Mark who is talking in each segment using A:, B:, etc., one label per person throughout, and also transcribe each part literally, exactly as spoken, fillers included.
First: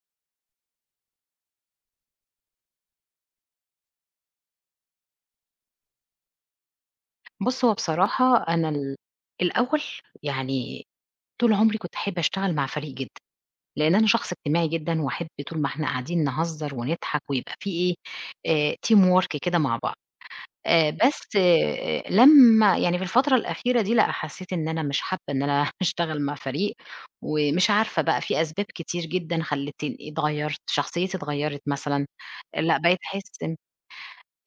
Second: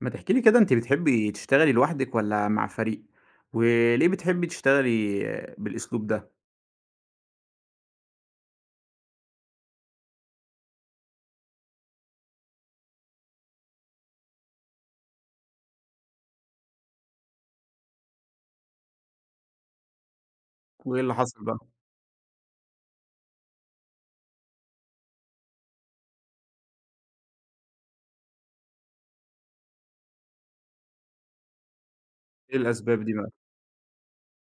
A: ما تحكي لي كده، أنتِ بتحبي تشتغلي لوحدِك والّا مع فريق؟ وليه بتحبي تشتغلي بالأسلوب ده؟
B: بُص، هو بصراحة أنا ال الأول يعني طول عمري كنت أحب أشتغل مع فريق جدًا، لإن أنا شخص اجتماعي جدًا وأحب طول ما إحنا قاعدين نهزر ونضحك ويبقى في إيه، آآ team work كده مع بعض. آآ
A: وإيه اللي
B: بس
A: حصل بقى؟
B: آآ لمّا يعني في الفترة الأخيرة دي لأ، حسيت إن أنا مش حابة إن أنا أشتغل مع فريق، ومش عارفة بقى في أسباب كتير جدًا خلّتني اتغيّرت، شخصيتي اتغيّرت مثلًا،
A: إيه
B: لأ بقيت
A: الأسباب دي بقى؟
B: أحس.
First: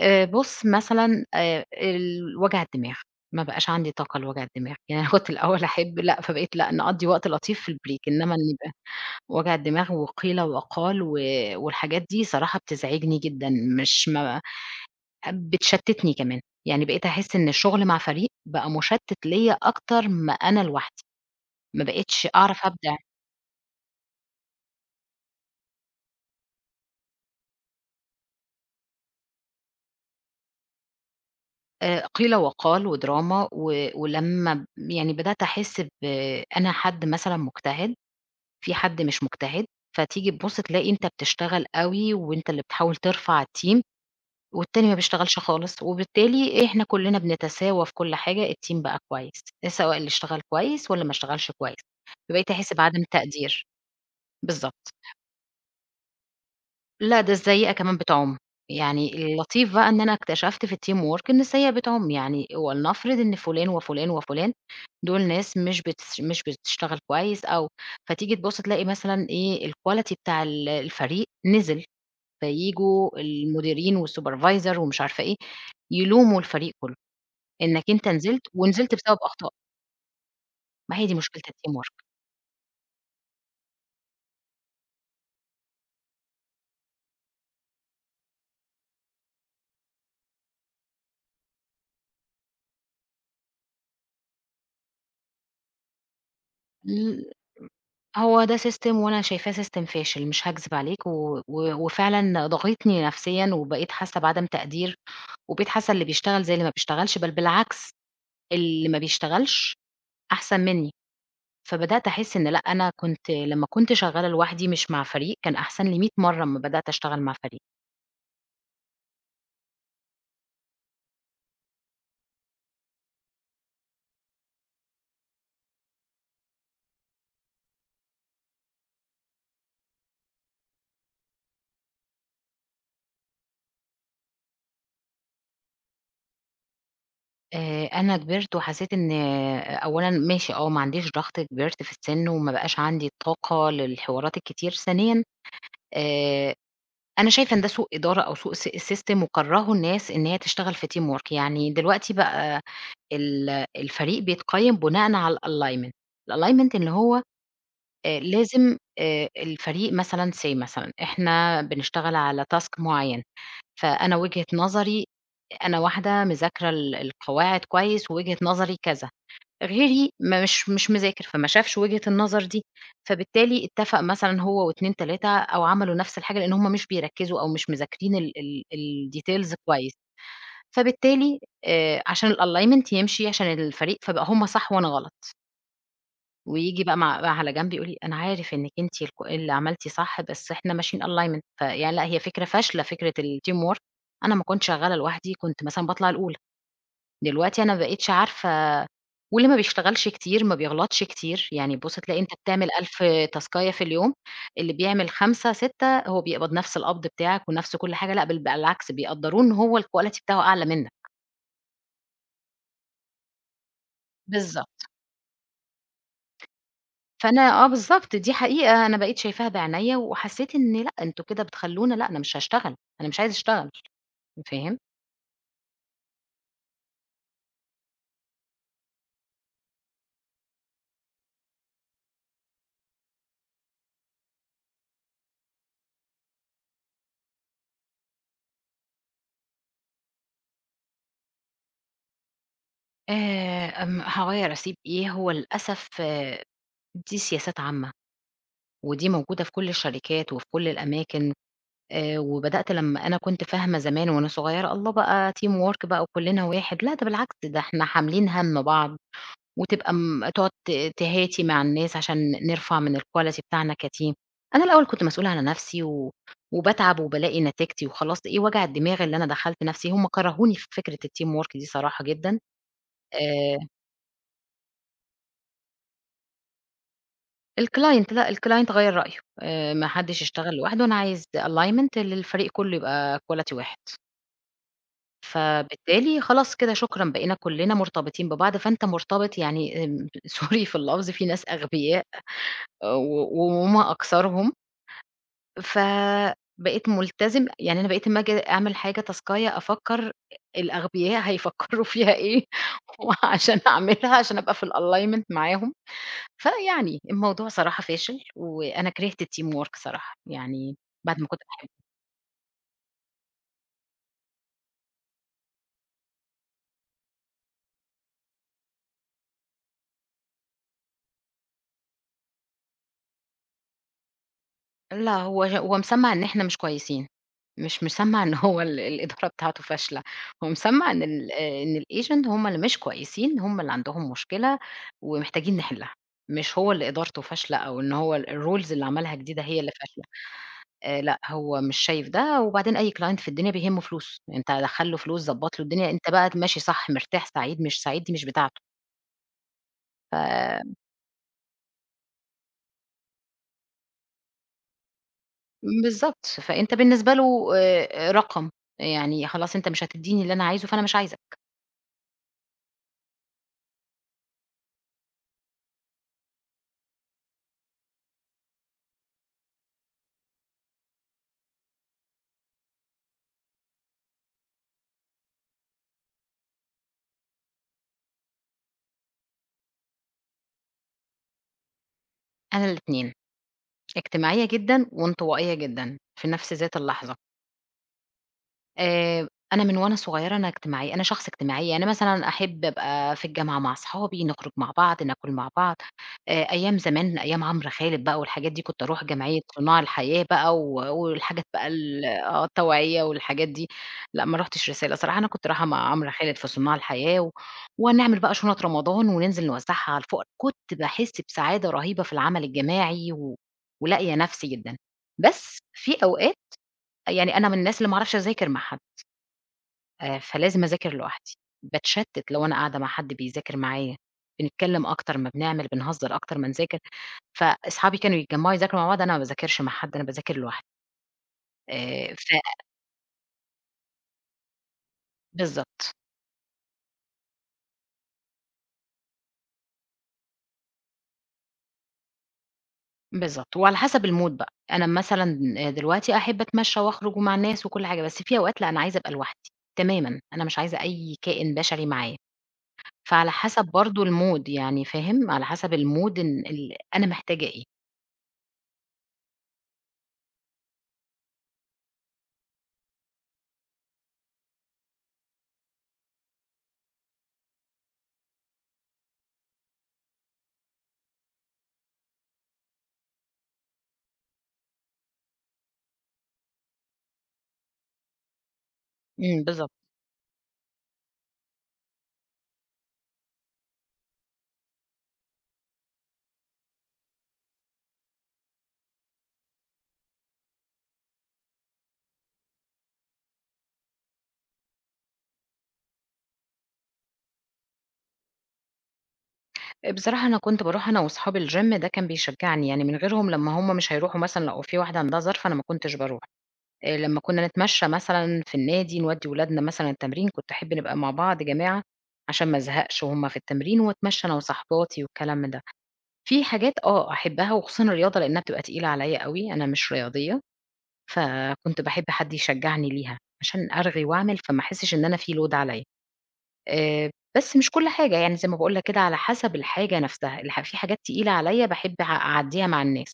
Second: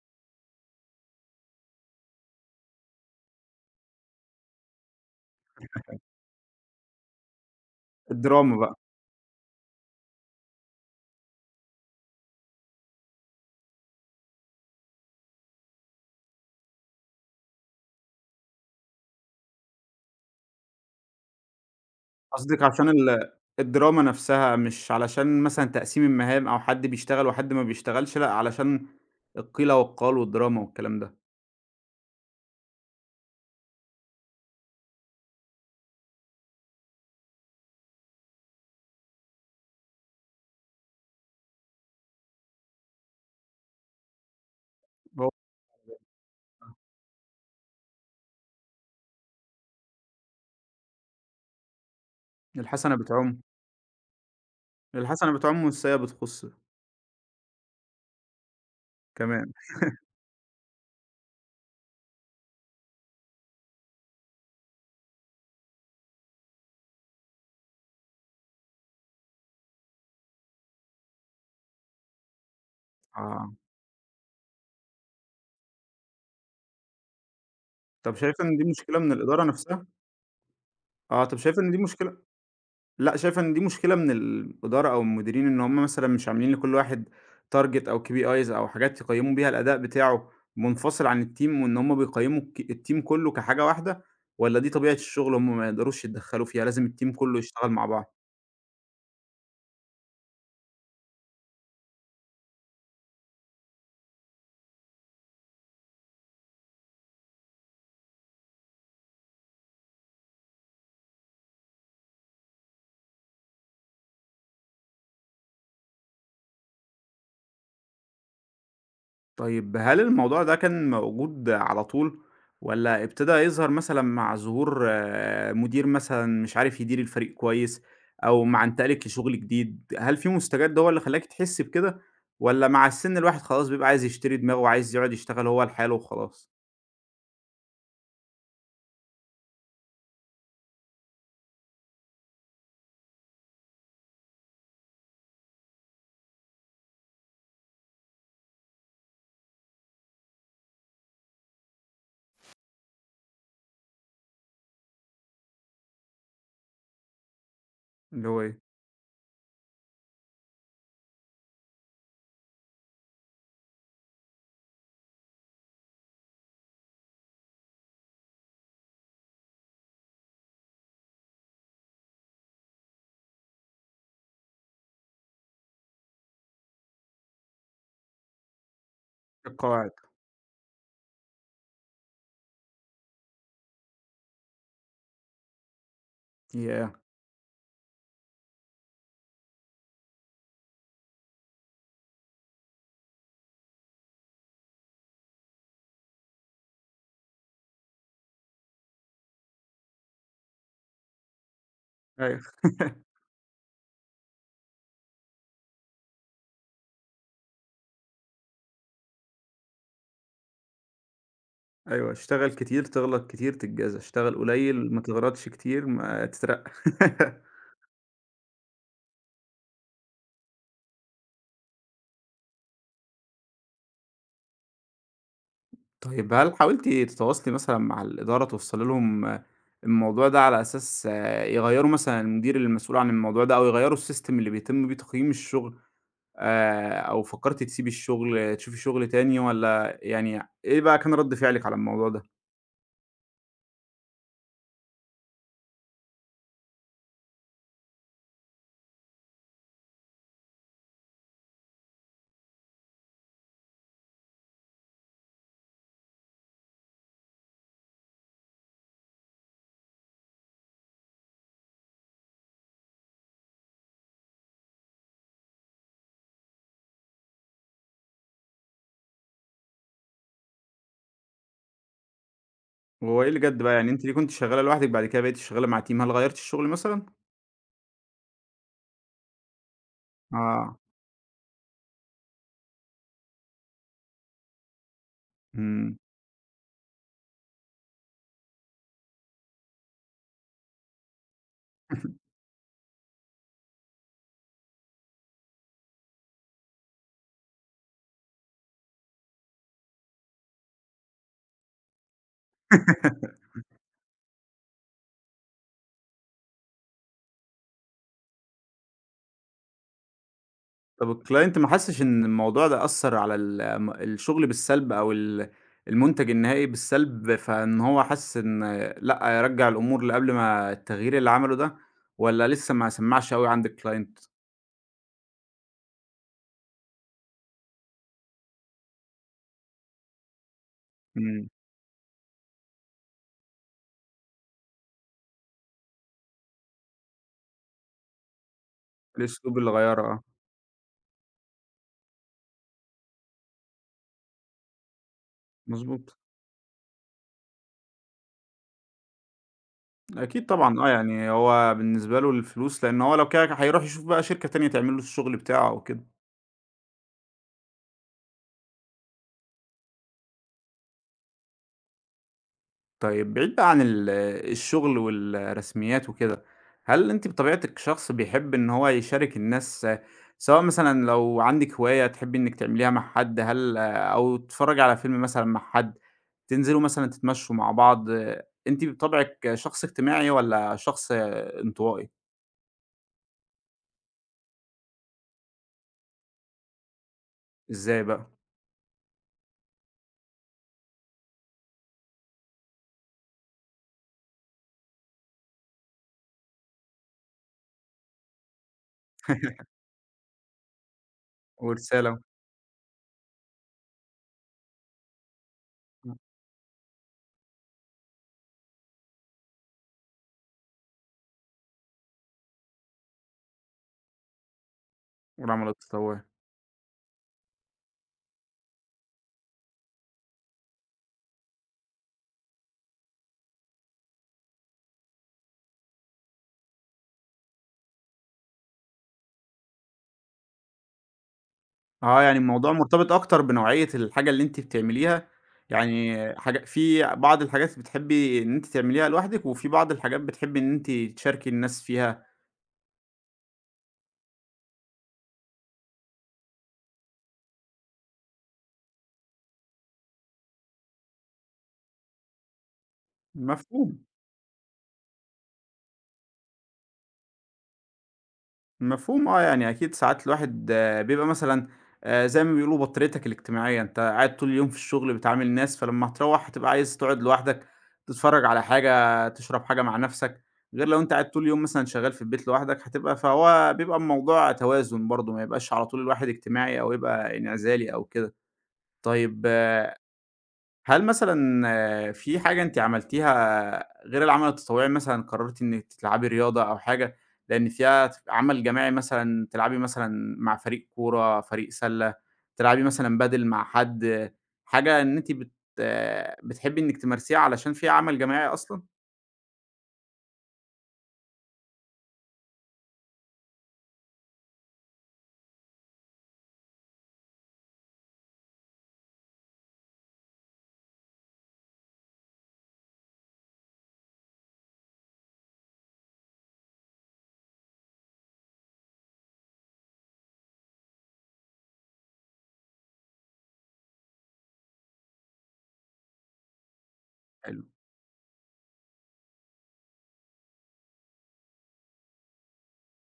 B: آآ بُص مثلًا آآ ال وجع الدماغ، ما بقاش عندي طاقة لوجع الدماغ، يعني أنا كنت الأول أحب لأ، فبقيت لأ، نقضّي وقت لطيف في الbreak، إنّما إن
A: الدراما
B: يبقى
A: بقى.
B: وجع الدماغ وقيل وقال و والحاجات دي صراحة بتزعجني جدًا، مش ما بتشتّتني كمان، يعني بقيت أحس إن الشغل مع فريق بقى مُشتِّت ليّا أكتر ما أنا لوحدي، ما بقيتش
A: قصدِك
B: أعرف
A: عشان
B: أبدع،
A: ال الدراما نفسها، مش علشان مثلًا تقسيم المهام أو حد بيشتغل وحد ما بيشتغلش، لأ، علشان القيل والقال والدراما والكلام ده.
B: آآ قيل وقال ودراما و ولمّا يعني بدأت أحس ب، أنا حد مثلًا مجتهد في حد مش مجتهد، فتيجي تبُص تلاقي أنت بتشتغل أوي وأنت اللي بتحاول ترفع الteam والتاني ما
A: هو
B: بيشتغلش خالص، وبالتالي إحنا كلّنا بنتساوى في كل حاجة الteam بقى كويس، سواء اللي اشتغل كويس واللي ما اشتغلش كويس، فبقيت أحس
A: الحسنة
B: بعدم
A: بتعُم.
B: تقدير. بالضبط.
A: الحسنة بتعُم والسيئة بتخُص
B: لأ، ده السيئة كمان بتعُم، يعني
A: كمان.
B: اللطيف بقى إن أنا اكتشفت في الteam work إن السيئة بتعُم، يعني ولنفرض إن فلان وفلان وفلان دول ناس مش بتس مش بتشتغل كويس أو فتيجي تبُص تلاقي مثلًا إيه الquality بتاع ال الفريق نزل، فييجوا
A: آه.
B: المديرين والsupervisor ومش عارفة إيه، يلوموا الفريق كلّه، إنك أنت
A: طب
B: نزلت
A: شايفة إن دي
B: ونزلت
A: مشكلة من
B: بسبب
A: الإدارة
B: أخطائك،
A: نفسها؟
B: ما هي دي
A: آه، طب
B: مشكلة
A: شايفة إن
B: الteam
A: دي مشكلة، لأ، شايف إن دي مشكلة من الإدارة أو المديرين، إن هم مثلًا مش عاملين لكل واحد target أو كي بي آيز أو حاجات يقيّموا بيها الأداء بتاعه منفصل عن الteam، وإن هم بيقيّموا الك الteam كُلّه كحاجة واحدة، والّا دي طبيعة الشغل هم ما يقدروش يتدخّلوا فيها، لازم الteam
B: work.
A: كُلّه يشتغل مع بعض؟
B: هو ده system وأنا شايفاه system فاشل مش هاكذب عليك، و و وفعلًا ضاغطني نفسيًا وبقيت حاسة بعدم تقدير، وبقيت حاسة اللي بيشتغل زي اللي ما بيشتغلش، بل بالعكس اللي ما بيشتغلش أحسن منّي، فبدأت أحس إن لأ، أنا كنت لمّا كنت شغالة لوحدي مش مع فريق كان أحسن لي مية مرّة أمّا بدأت أشتغل مع فريق.
A: طيب هل الموضوع ده كان موجود على طول، والّا ابتدى يظهر مثلًا مع ظهور آه، مدير مثلًا مش عارف يدير الفريق كويس، أو مع انتقالِك لشغل جديد، هل في مستجد هو اللي خلّاكِ تحسّي بكده، والّا مع السِن الواحد خلاص بيبقى عايز يشتري دماغه وعايز يقعد يشتغل هو لحاله وخلاص؟
B: آآ أنا كبرت وحسيت إن آه، أولًا ماشي آه، ما عنديش ضغط كبرت في السِن وما بقاش عندي الطاقة للحوارات الكتير، ثانيًا آآ أنا شايفة إن ده سوء إدارة أو سوء س system وكرّهوا الناس إن هي تشتغل في team work، يعني دلوقتي بقى ال الفريق بيتقيّم بناءً على الalignment، الalignment اللي هو آآ
A: اللي هو إيه؟
B: لازم آآ الفريق مثلًا say مثلًا إحنا بنشتغل على task معيّن، فأنا وجهة نظري، أنا واحدة مذاكرة ال القواعد كويس ووجهة نظري كذا، غيري ما مش مش مذاكر، فما شافش وجهة النظر دي، فبالتالي اتفق مثلًا هو و2، تلاتة أو عملوا نفس الحاجة لإن هم مش بيركّزوا أو مش مذاكرين ال ال الdetails
A: القواعد.
B: كويس، فبالتالي آآ عشان الalignment يمشي عشان الفريق، فبقى هم صح وأنا غلط، وييجي
A: ياه!
B: بقى مع بقى على جنب يقول لي: "أنا عارف إنِّك أنتِ الك اللي عملتِ صح بس إحنا ماشيين alignment". فيعني لأ هي فكرة فاشلة فكرة الteamwork، أنا أمّا كنت شغّالة لوحدي كنت مثلًا باطلع الأولى. دلوقتي أنا ما بقيتش عارفة، واللي ما بيشتغلش كتير، ما بيغلطش كتير، يعني بُص تلاقي أنت
A: أيوه
B: بتعمل ألف تاسكاية في اليوم، اللي بيعمل خمسة، ستة هو بيقبض نفس القبض بتاعك ونفس كل حاجة، لأ بل بالعكس بيقدّروه إن هو الquality بتاعه أعلى منك.
A: أيوه، اشتغل كتير تغلط كتير تتجازى، اشتغل
B: بالضبط.
A: قليل ما تغلطش كتير ما تترقى.
B: فأنا آه بالضبط، دي حقيقة أنا بقيت شايفاها بعينيّا وحسّيت إن لأ، أنتم كده بتخلّونا لأ، أنا مش هاشتغل، أنا مش عايزة أشتغل، فاهم؟
A: طيب هل حاولتِ تتواصلي مثلًا مع الإدارة توصّلي لهم آه، الموضوع ده، على أساس آه، يغيّروا مثلًا المدير المسؤول عن الموضوع ده، أو يغيّروا الsystem اللي بيتم بيه تقييم الشغل، آآ أو فكّرتِ تسيبي الشغل، آه، تشوفي شغل تاني، والّا يعني إيه بقى كان رَد فعلِك على الموضوع ده؟
B: آآ أم هاغيّر أسيب إيه، هو للأسف آه، دي سياسات عامة، ودي موجودة في كل الشركات وفي كل الأماكن. آآ وبدأت لمّا أنا كنت فاهمة زمان وأنا صغيرة الله بقى team work بقى وكُلّنا واحد، لأ ده بالعكس ده إحنا حاملين هَم بعض، وتبقى م تقعد ت تهاتي مع الناس عشان نرفع من الquality بتاعنا كteam. أنا الأول كنت مسؤولة على نَفْسي و وباتعب وبالاقي نتيجتي وخلاص إيه وجع الدماغ اللي أنا دخلت نَفْسي، هم كرهوني في فكرة الteam work دي صراحة جدًا.
A: وهو إيه اللي
B: آآ
A: جَد بقى؟ يعني أنتِ اللي كنتِ شغّالة لوحدِك بعد كده بقيتِ شغّالة مع team، هل غيّرتِ الشغل مثلًا؟
B: الclient لأ، الclient غيّر رأيه، آآ ما حدّش يشتغل
A: آه.
B: لوحده أنا عايز alignment للفريق كُلّه يبقى quality واحد.
A: إمم.
B: فبالتالي خلاص كده شكرًا بقينا كلنا مرتبطين ببعض، فأنت مرتبط يعني آمم، sorry في اللفظ في ناس أغبياء. اه، و وهم أكثرهم، فبقيت ملتزم يعني أنا بقيت أمّا آجي أعمل حاجة تاسكاية أفكّر الأغبياء هيفكّروا فيها إيه. وعشان أعملها عشان أبقى في الalignment معاهم، فيعني الموضوع صراحة فاشل، وأنا كرهت الteamwork صراحة، يعني
A: طب
B: بعد ما كنت
A: الclient ما
B: باحبه.
A: حسش إن الموضوع ده أثّر على ال م الشغل بالسلب، أو ال المنتج النهائي بالسلب، فإن هو حس إن لأ، يرجّع الأمور لقبل ما التغيير اللي عمله ده، والّا لسه ما سمّعش أوي عند الclient؟
B: لأ، هو ه هو مسمّع إن إحنا مش كويسين، مش مسمّع إن هو ال الإدارة بتاعته فاشلة، هو مسمّع إن ال
A: إمم.
B: إن الagent هم اللي مش كويسين، هم اللي عندهم مشكلة ومحتاجين نحلّها، مش هو اللي إدارته فاشلة أو إن هو الrules اللي عملها جديدة
A: الأسلوب
B: هي
A: اللي
B: اللي فاشلة،
A: غيّره، آه.
B: آآ لأ، هو مش شايف ده، وبعدين أي client في الدنيا بيهمه فلوس، أنت دخّل له فلوس، ضبّط له الدنيا، أنت
A: مضبوط.
B: بقى ماشي صح، مرتاح، سعيد، مش سعيد، دي مش بتاعته،
A: أكيد
B: ف.
A: طبعًا، آه، يعني هو بالنسبة له الفلوس، لإن هو لو كده هيروح يشوف بقى شركة تانية تعمل له الشغل بتاعه أو كده.
B: بالضبط، فأنت بالنسبة له آآ رقم، يعني خلاص أنت مش هتدّيني اللي أنا عايزه، فأنا مش عايزك.
A: طيب بعيد بقى عن ال الشغل والرسميات وكده، هل أنتِ بطبيعتِك شخص بيحب إن هو يشارك الناس، سواء مثلًا لو عندِك هواية تحبي إنِك تعمليها مع حد، هل أو تتفرجي على فيلم مثلًا مع حد، تنزلوا مثلًا تتمشوا مع بعض، أنتِ بطبعِك شخص اجتماعي والّا شخص انطوائي؟
B: أنا الاتنين، اجتماعية جدًا وانطوائية جدًا، في نفْس ذات اللحظة.
A: إزاي بقى؟
B: آآ أنا من وأنا صغيرة أنا اجتماعية، أنا شخص اجتماعية، أنا مثلًا أحب أبقى في الجامعة مع أصحابي، نخرج مع بعض، ناكل مع بعض، آآ أيام زمان أيام عمرو خالد بقى والحاجات دي، كنت أروح جمعية صُناع الحياة بقى و والحاجات بقى ال
A: ورسالة.
B: آه التوعية والحاجات دي، لأ ما رُحتش رسالة صراحة، أنا كنت رايحة مع عمرو خالد في صُناع الحياة و ونعمل بقى شُنط رمضان وننزل نوزّعها على الفقرا، كنت باحس بسعادة رهيبة في العمل الجماعي و ولاقية نفسي جدًا، بس
A: والعمل
B: في
A: التطوعي.
B: أوقات يعني أنا من الناس اللي ما اعرفش أذاكر مع حد. آآ فلازم أذاكر لوحدي، باتشتت لو أنا قاعدة مع حد بيذاكر معايا، بنتكلم أكتر ما بنعمل، بنهزر أكتر ما نذاكر، فأصحابي كانوا يتجمعوا يذاكروا مع بعض، أنا ما باذاكرش مع حد، أنا باذاكر لوحدي، آآ
A: آه،
B: ف
A: يعني الموضوع مرتبط أكتر بنوعية الحاجة اللي أنتِ بتعمليها،
B: بالضبط،
A: يعني حاجة في بعض الحاجات بتحبي إن أنتِ تعمليها لوحدِك، وفي بعض الحاجات بتحبي إن أنتِ تشاركي الناس فيها.
B: بالضبط، وعلى حسب الmood بقى، أنا مثلًا دلوقتي أحب أتمشى وأخرج ومع الناس وكل حاجة، بس في أوقات لأ، أنا عايزة أبقى لوحدي تمامًا، أنا مش عايزة أي كائن بشري معايا، فعلى حسب
A: مفهوم.
B: برضه الmood يعني فاهم، على حسب الmood إن ال أنا محتاجة إيه.
A: مفهوم، آه، يعني أكيد ساعات الواحد، آه، بيبقى مثلًا آآ زي ما بيقولوا بطاريتك الاجتماعية، أنت قاعد طول اليوم في الشغل بتعامل ناس، فلمّا هتروّح هتبقى عايز تقعد لوحدك، تتفرّج على حاجة، تشرب حاجة مع نَفْسك، غير لو أنت قاعد طول اليوم مثلًا شغال في البيت لوحدك هتبقى، فهو بيبقى الموضوع توازن برضه، ما يبقاش على طول الواحد اجتماعي أو يبقى انعزالي أو كده. طيب
B: إمم، بالضبط.
A: آه، هل مثلًا آه، في حاجة أنتِ عملتيها غير العمل التطوعي، مثلًا قررتِ إنِّك تلعبي رياضة أو حاجة، لإن فيها ت عمل جماعي، مثلًا تلعبي مثلًا مع فريق كورة، فريق سلة، تلعبي مثلًا بادل مع حد، حاجة إن أنتِ بت آه، بتحبي إنِّك تمارسيها علشان فيها عمل جماعي أصلًا؟
B: بصراحة أنا كنت باروح أنا وأصحابي الgym ده كان بيشجّعني، يعني من غيرهم لمّا هُم مش هيروحوا مثلًا لو في واحدة عندها ظرف أنا ما كنتش باروح، آآ لمّا كنا نتمشّى مثلًا في النادي نودّي ولادنا مثلًا التمرين، كنت أحب نبقى مع بعض جماعة عشان ما ازهقش وهُم في التمرين واتمشّى أنا وصاحباتي والكلام من ده. في حاجات آه أحبها وخصوصًا الرياضة لإنها بتبقى تقيلة عليّا أوي، أنا مش رياضية، فكنت باحب حد يشجّعني ليها عشان أرغي وأعمل فما أحسّش إن أنا في load عليّا. آآ، بس
A: حلو.
B: مش كل حاجة، يعني زي ما باقول لك كده على حسب الحاجة نفْسها، الح في حاجات تقيلة عليَّ باحب أع أعدّيها مع الناس.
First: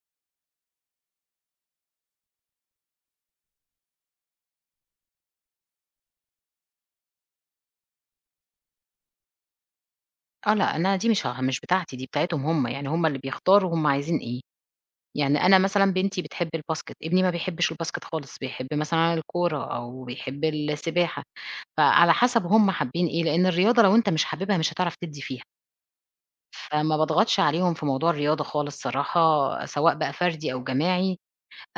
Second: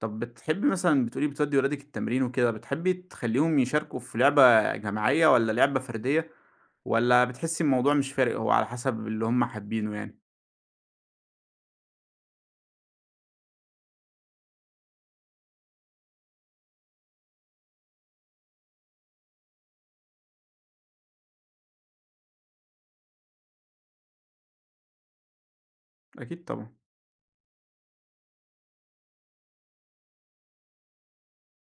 A: طب بتحبي مثلًا، بتقولي بتودّي ولادِك التمرين وكده، بتحبي تخلّيهم يشاركوا في لعبة جماعية والّا لعبة فردية، والّا بتحسّي الموضوع مش فارق، هو على حسب اللي هم حابينه يعني؟
B: آه، لأ، أنا دي مش ه مش بتاعتي، دي بتاعتهم هم، يعني هم اللي بيختاروا هم عايزين إيه. يعني أنا مثلًا بنتي بتحب الباسكت، ابني ما بيحبش الباسكت خالص، بيحب مثلًا الكورة أو بيحب السباحة، فعلى حسب هم حابين إيه، لإن الرياضة لو أنت مش حاببها مش هتعرف تدّي فيها،
A: أكيد طبعًا.
B: فما باضغطش عليهم في موضوع الرياضة خالص صراحة، سواء بقى فردي أو جماعي.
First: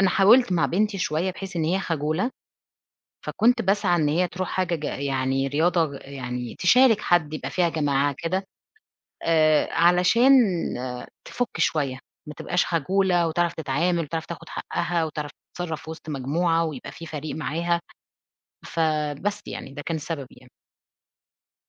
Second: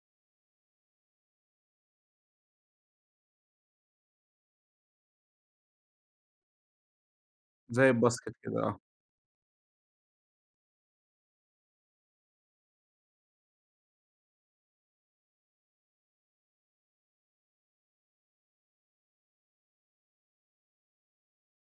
B: أنا حاولت مع بنتي شوية بحيث إن هي خجولة فكنت باسعى إن هي تروح حاجة ج يعني رياضة يعني تشارك حد، يبقى فيها
A: زي
B: جماعة
A: الباسكت
B: كده،
A: كده، آه.
B: آآ، علشان آه، تفُك شوية، ما تبقاش خجولة وتعرف تتعامل وتعرف تاخد حقها وتعرف تتصرّف في وسط مجموعة ويبقى في فريق معاها، فبس يعني ده كان السبب يعني.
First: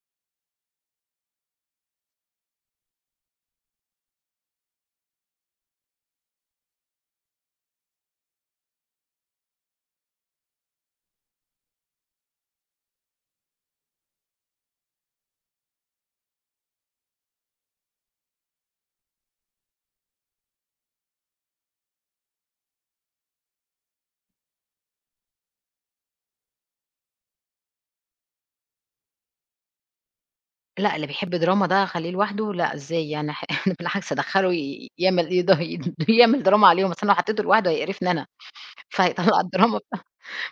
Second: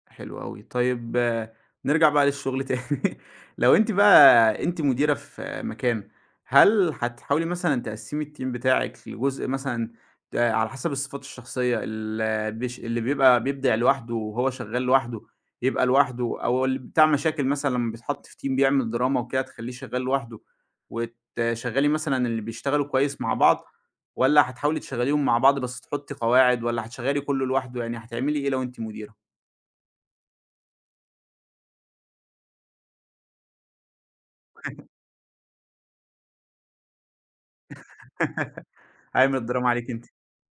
A: حلو أوي. طيب آه، نرجع بقى للشغل تاني، لو أنتِ بقى أنتِ مديرة في آه، مكان، هل هتحاولي مثلًا تقسّمي الteam بتاعِك لجزء مثلًا ت على حسب الصفات الشخصية، ال بيش اللي بيبقى بيبدع لوحده وهو شغال لوحده يبقى لوحده، أو اللي بتاع مشاكل مثلًا لمّا بيتحط في team بيعمل دراما وكده تخلّيه شغال لوحده، وتشغّلي مثلًا اللي بيشتغلوا كويس مع بعض، والّا هتحاولي تشغّليهم مع بعض بس تحطّي قواعد، والّا هتشغّلي كلّه لوحده؟ يعني هتعملي إيه لو أنتِ مديرة؟
B: لأ، اللي بيحب دراما ده أخلّيه لوحده، لأ إزاي يعني. ح بالعكس أدخّله ي يعمل يض يعمل دراما عليهم، أصل أنا لو حطيته لوحده هيقرفني أنا،
A: هيعمل
B: فهيطلّع
A: الدراما
B: الدراما.
A: عليكِ أنتِ.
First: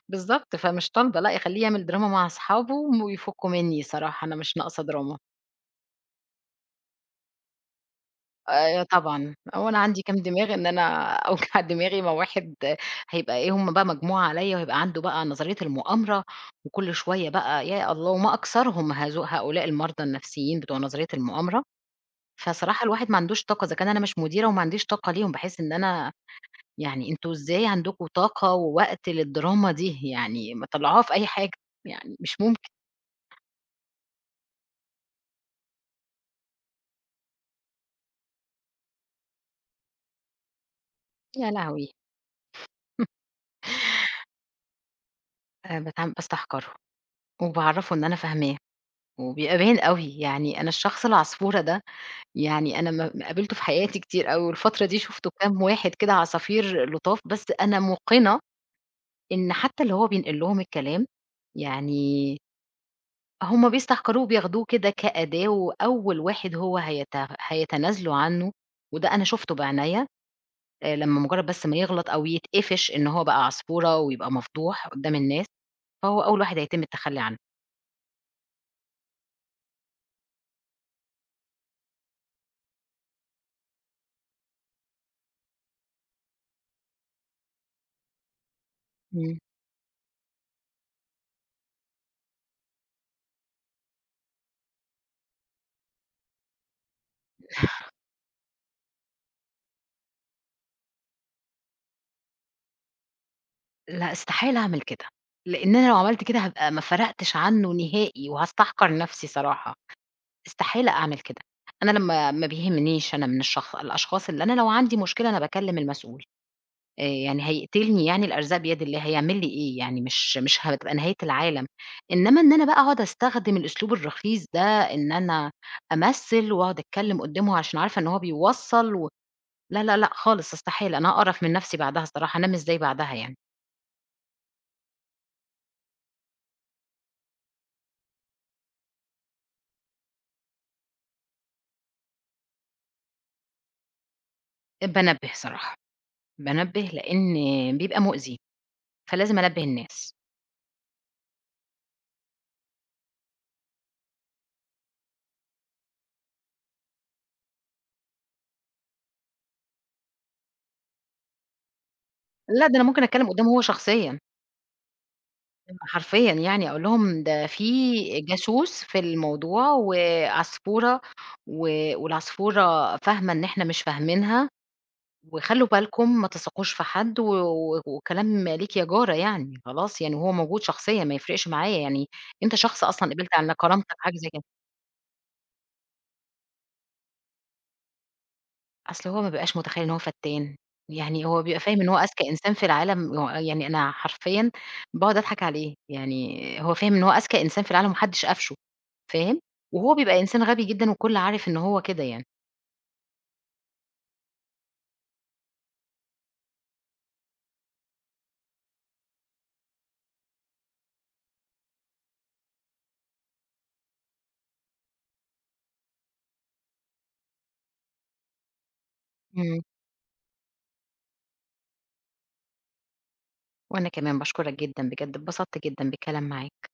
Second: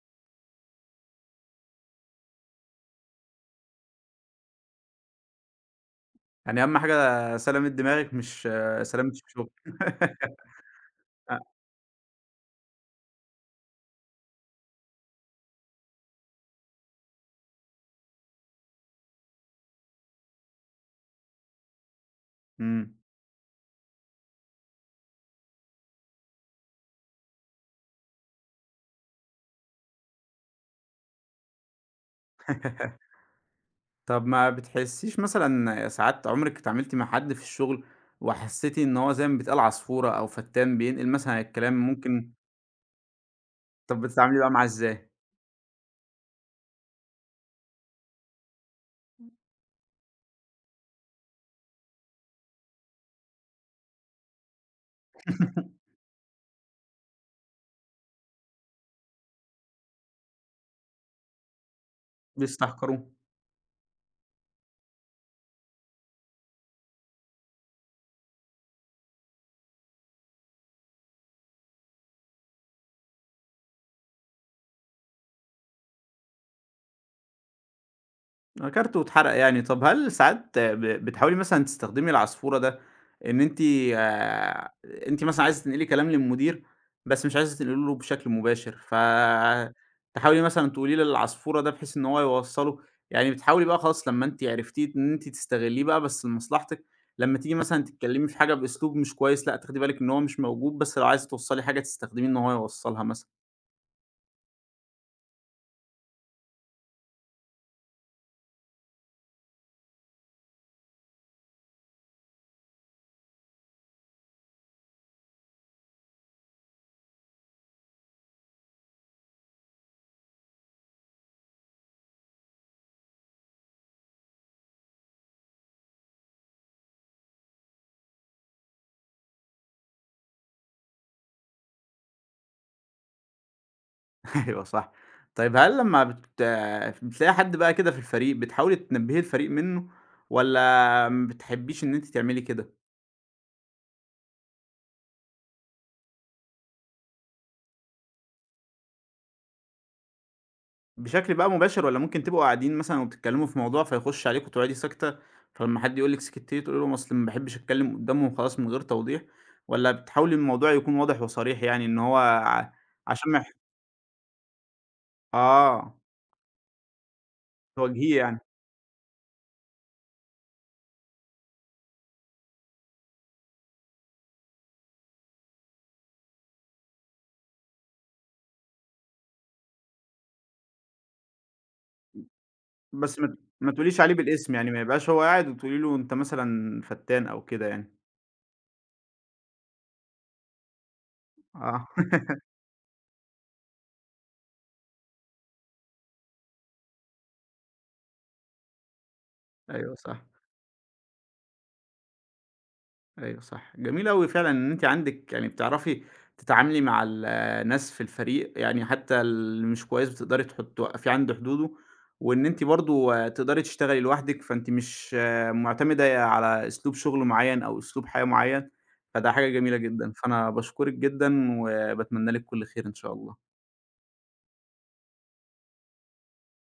B: بالضبط، فمش طالبة لأ، يخلّيه يعمل دراما مع أصحابه ويفكّوا منّي صراحة، أنا مش ناقصة دراما.
A: يعني أهم حاجة سلامة دماغِك، مش آه،
B: آآ
A: سلامة
B: طبعًا،
A: الشغل.
B: هو أنا عندي كام دماغ إن أنا
A: أ
B: أوجع دماغي ما واحد هيبقى إيه، هم بقى مجموعة عليّا وهيبقى عنده بقى نظرية المؤامرة وكل شوية بقى يا الله، وما أكثرهم هذو هؤلاء المرضى النفسيين بتوع نظرية المؤامرة، فصراحة
A: إمم.
B: الواحد ما عندوش طاقة، إذا كان أنا مش مديرة وما عنديش طاقة ليهم، باحس إن أنا يعني أنتم إزاي عندكم طاقة ووقت للدراما دي؟ يعني ما طلّعوها في أي حاجة، يعني مش ممكن،
A: طب ما بتحسيش مثلًا ساعات عمرِك اتعاملتِ مع حد في الشغل وحسيتِ إن هو زي ما بيتقال عصفورة أو فتان بينقل مثلًا
B: يا
A: الكلام،
B: لهوي!
A: ممكن طب بتتعاملي بقى معاه إزاي؟
B: آآ باتعام باستحقره، وباعرّفه إن أنا فاهماه، وبيبقى باين أوي، يعني أنا الشخص العصفورة ده، يعني أنا ما ما قابلته في حياتي كتير أوي، والفترة دي شُفته كام واحد كده عصافير لُطاف، بس أنا مُوقنة إن حتى اللي هو بينقل لهم الكلام، يعني
A: بيستحقروه.
B: هُم بيستحقروه وبياخدوه كده كأداة، وأول واحد هو هيت هيتنازلوا عنه، وده أنا شُفته بعنايّا، آآ لمّا مجرّد بس ما يغلط أو يتقفش إن هو بقى عصفورة ويبقى مفضوح قدّام الناس، فهو أول واحد هيتم التخلّي عنه.
A: آه، كارت واتحرق يعني. طب هل ساعات ب بتحاولي مثلًا تستخدمي العصفورة ده، إن أنتِ آآ، أنتِ مثلًا عايزة تنقلي كلام للمدير، بس مش عايزة تنقلي له بشكل مباشر،
B: إمم.
A: فتحاولي مثلًا تقولي للعصفورة ده بحيث إن هو يوصّله، يعني بتحاولي بقى خلاص لمّا أنتِ عرفتيه إن أنتِ تستغلّيه بقى بس لمصلحتِك، لمّا تيجي مثلًا تتكلمي في حاجة بأسلوب مش كويس، لأ تاخدي بالِك إن هو مش موجود، بس لو عايزة توصّلي حاجة تستخدميه إن هو يوصّلها مثلًا.
B: لأ، استحالة أعمل كده، لإن أنا لو عملت كده هابقى ما فرَقتش عنّه نهائي وهاستحقر نَفْسي صراحة، استحالة أعمل كده. أنا لمّا ما بيهمنيش أنا من الشخ الأشخاص اللي أنا لو عندي مشكلة أنا باكلّم المسؤول، آآ يعني هيقتلني يعني الأرزاق بيد الله، هيعمل لي إيه يعني مش مش هتبقى نهاية العالم. إنّما إن أنا بقى أقعد أستخدم الأسلوب الرخيص ده إن أنا أمثّل وأقعد أتكلّم قُدّامه عشان عارفة إن هو بيوصّل و. لا، لا، لأ خالص استحالة، أنا هاقرف من نَفْسي بعدها الصراحة، أنام إزاي بعدها يعني؟
A: أيوه صح. طيب هل لمّا بت بتلاقي حد بقى كده في الفريق، بتحاولي تنبّهي الفريق منّه، والّا ما بتحبّيش إن أنتِ تعملي كده؟
B: بانبّه صراحة. بانبّه لإن بيبقى مؤذي، فلازم أنبّه الناس.
A: بشكل بقى مباشر، والّا ممكن تبقوا قاعدين مثلًا وبتتكلّموا في موضوع فيخُش عليكم وتقعدي ساكتة، فلمّا حد يقول لِك سكتّي تقولي له، ما أصل ما باحبّش أتكلّم قُدّامهم، خلاص من غير توضيح، والّا بتحاولي الموضوع يكون واضح وصريح، يعني إن هو
B: لأ،
A: ع
B: ده أنا ممكن أتكلّم
A: عشان ما
B: قدّامه
A: يح
B: هو شخصيًا،
A: آه،
B: حرفيًا يعني أقول لهم ده في
A: تواجهيه يعني،
B: جاسوس في الموضوع وعصفورة و والعصفورة فاهمة إن إحنا مش فاهمينها، وخلّوا بالكم ما تثقوش في حد و و- وكلام ليك يا جارة يعني، خلاص يعني وهو موجود شخصيًا ما يفرقش معايا يعني، أنت شخص أصلًا
A: بس ما
B: قبلت
A: ت
B: على
A: ما
B: كرامتك
A: تقوليش عليه
B: حاجة زي كده.
A: بالاسم، يعني ما يبقاش هو قاعد وتقولي له أنت مثلًا فَتّان أو كده يعني.
B: أصل هو ما بيبقاش متخيّل إن هو فَتّان، يعني هو بيبقى فاهم
A: آه.
B: إن هو أذكى إنسان في العالم هو يعني أنا حرفيًا باقعد أضحك عليه، يعني هو فاهم إن هو أذكى إنسان في العالم وما حدّش قفشه، فاهم،
A: أيوه
B: وهو بيبقى
A: صح.
B: إنسان غبي جدًا والكل عارف إن هو كده يعني.
A: أيوه صح، جميل أوي فعلًا إن أنتِ عندِك، يعني بتعرفي تتعاملي مع الناس في الفريق، يعني حتى اللي مش كويس بتقدري تحط توقّفيه عند حدوده، وإن أنتِ برضه تقدري تشتغلي لوحدِك، فأنتِ مش آه، معتمدة على أسلوب شغل معيّن أو أسلوب حياة معيّن، فده حاجة
B: إمم،
A: جميلة جدًا، فأنا باشكرِك جدًا وباتمنى لِك كل خير إن شاء الله.
B: وأنا كمان باشكرك جدًا بجد اتبسطت جدًا بالكلام معاك.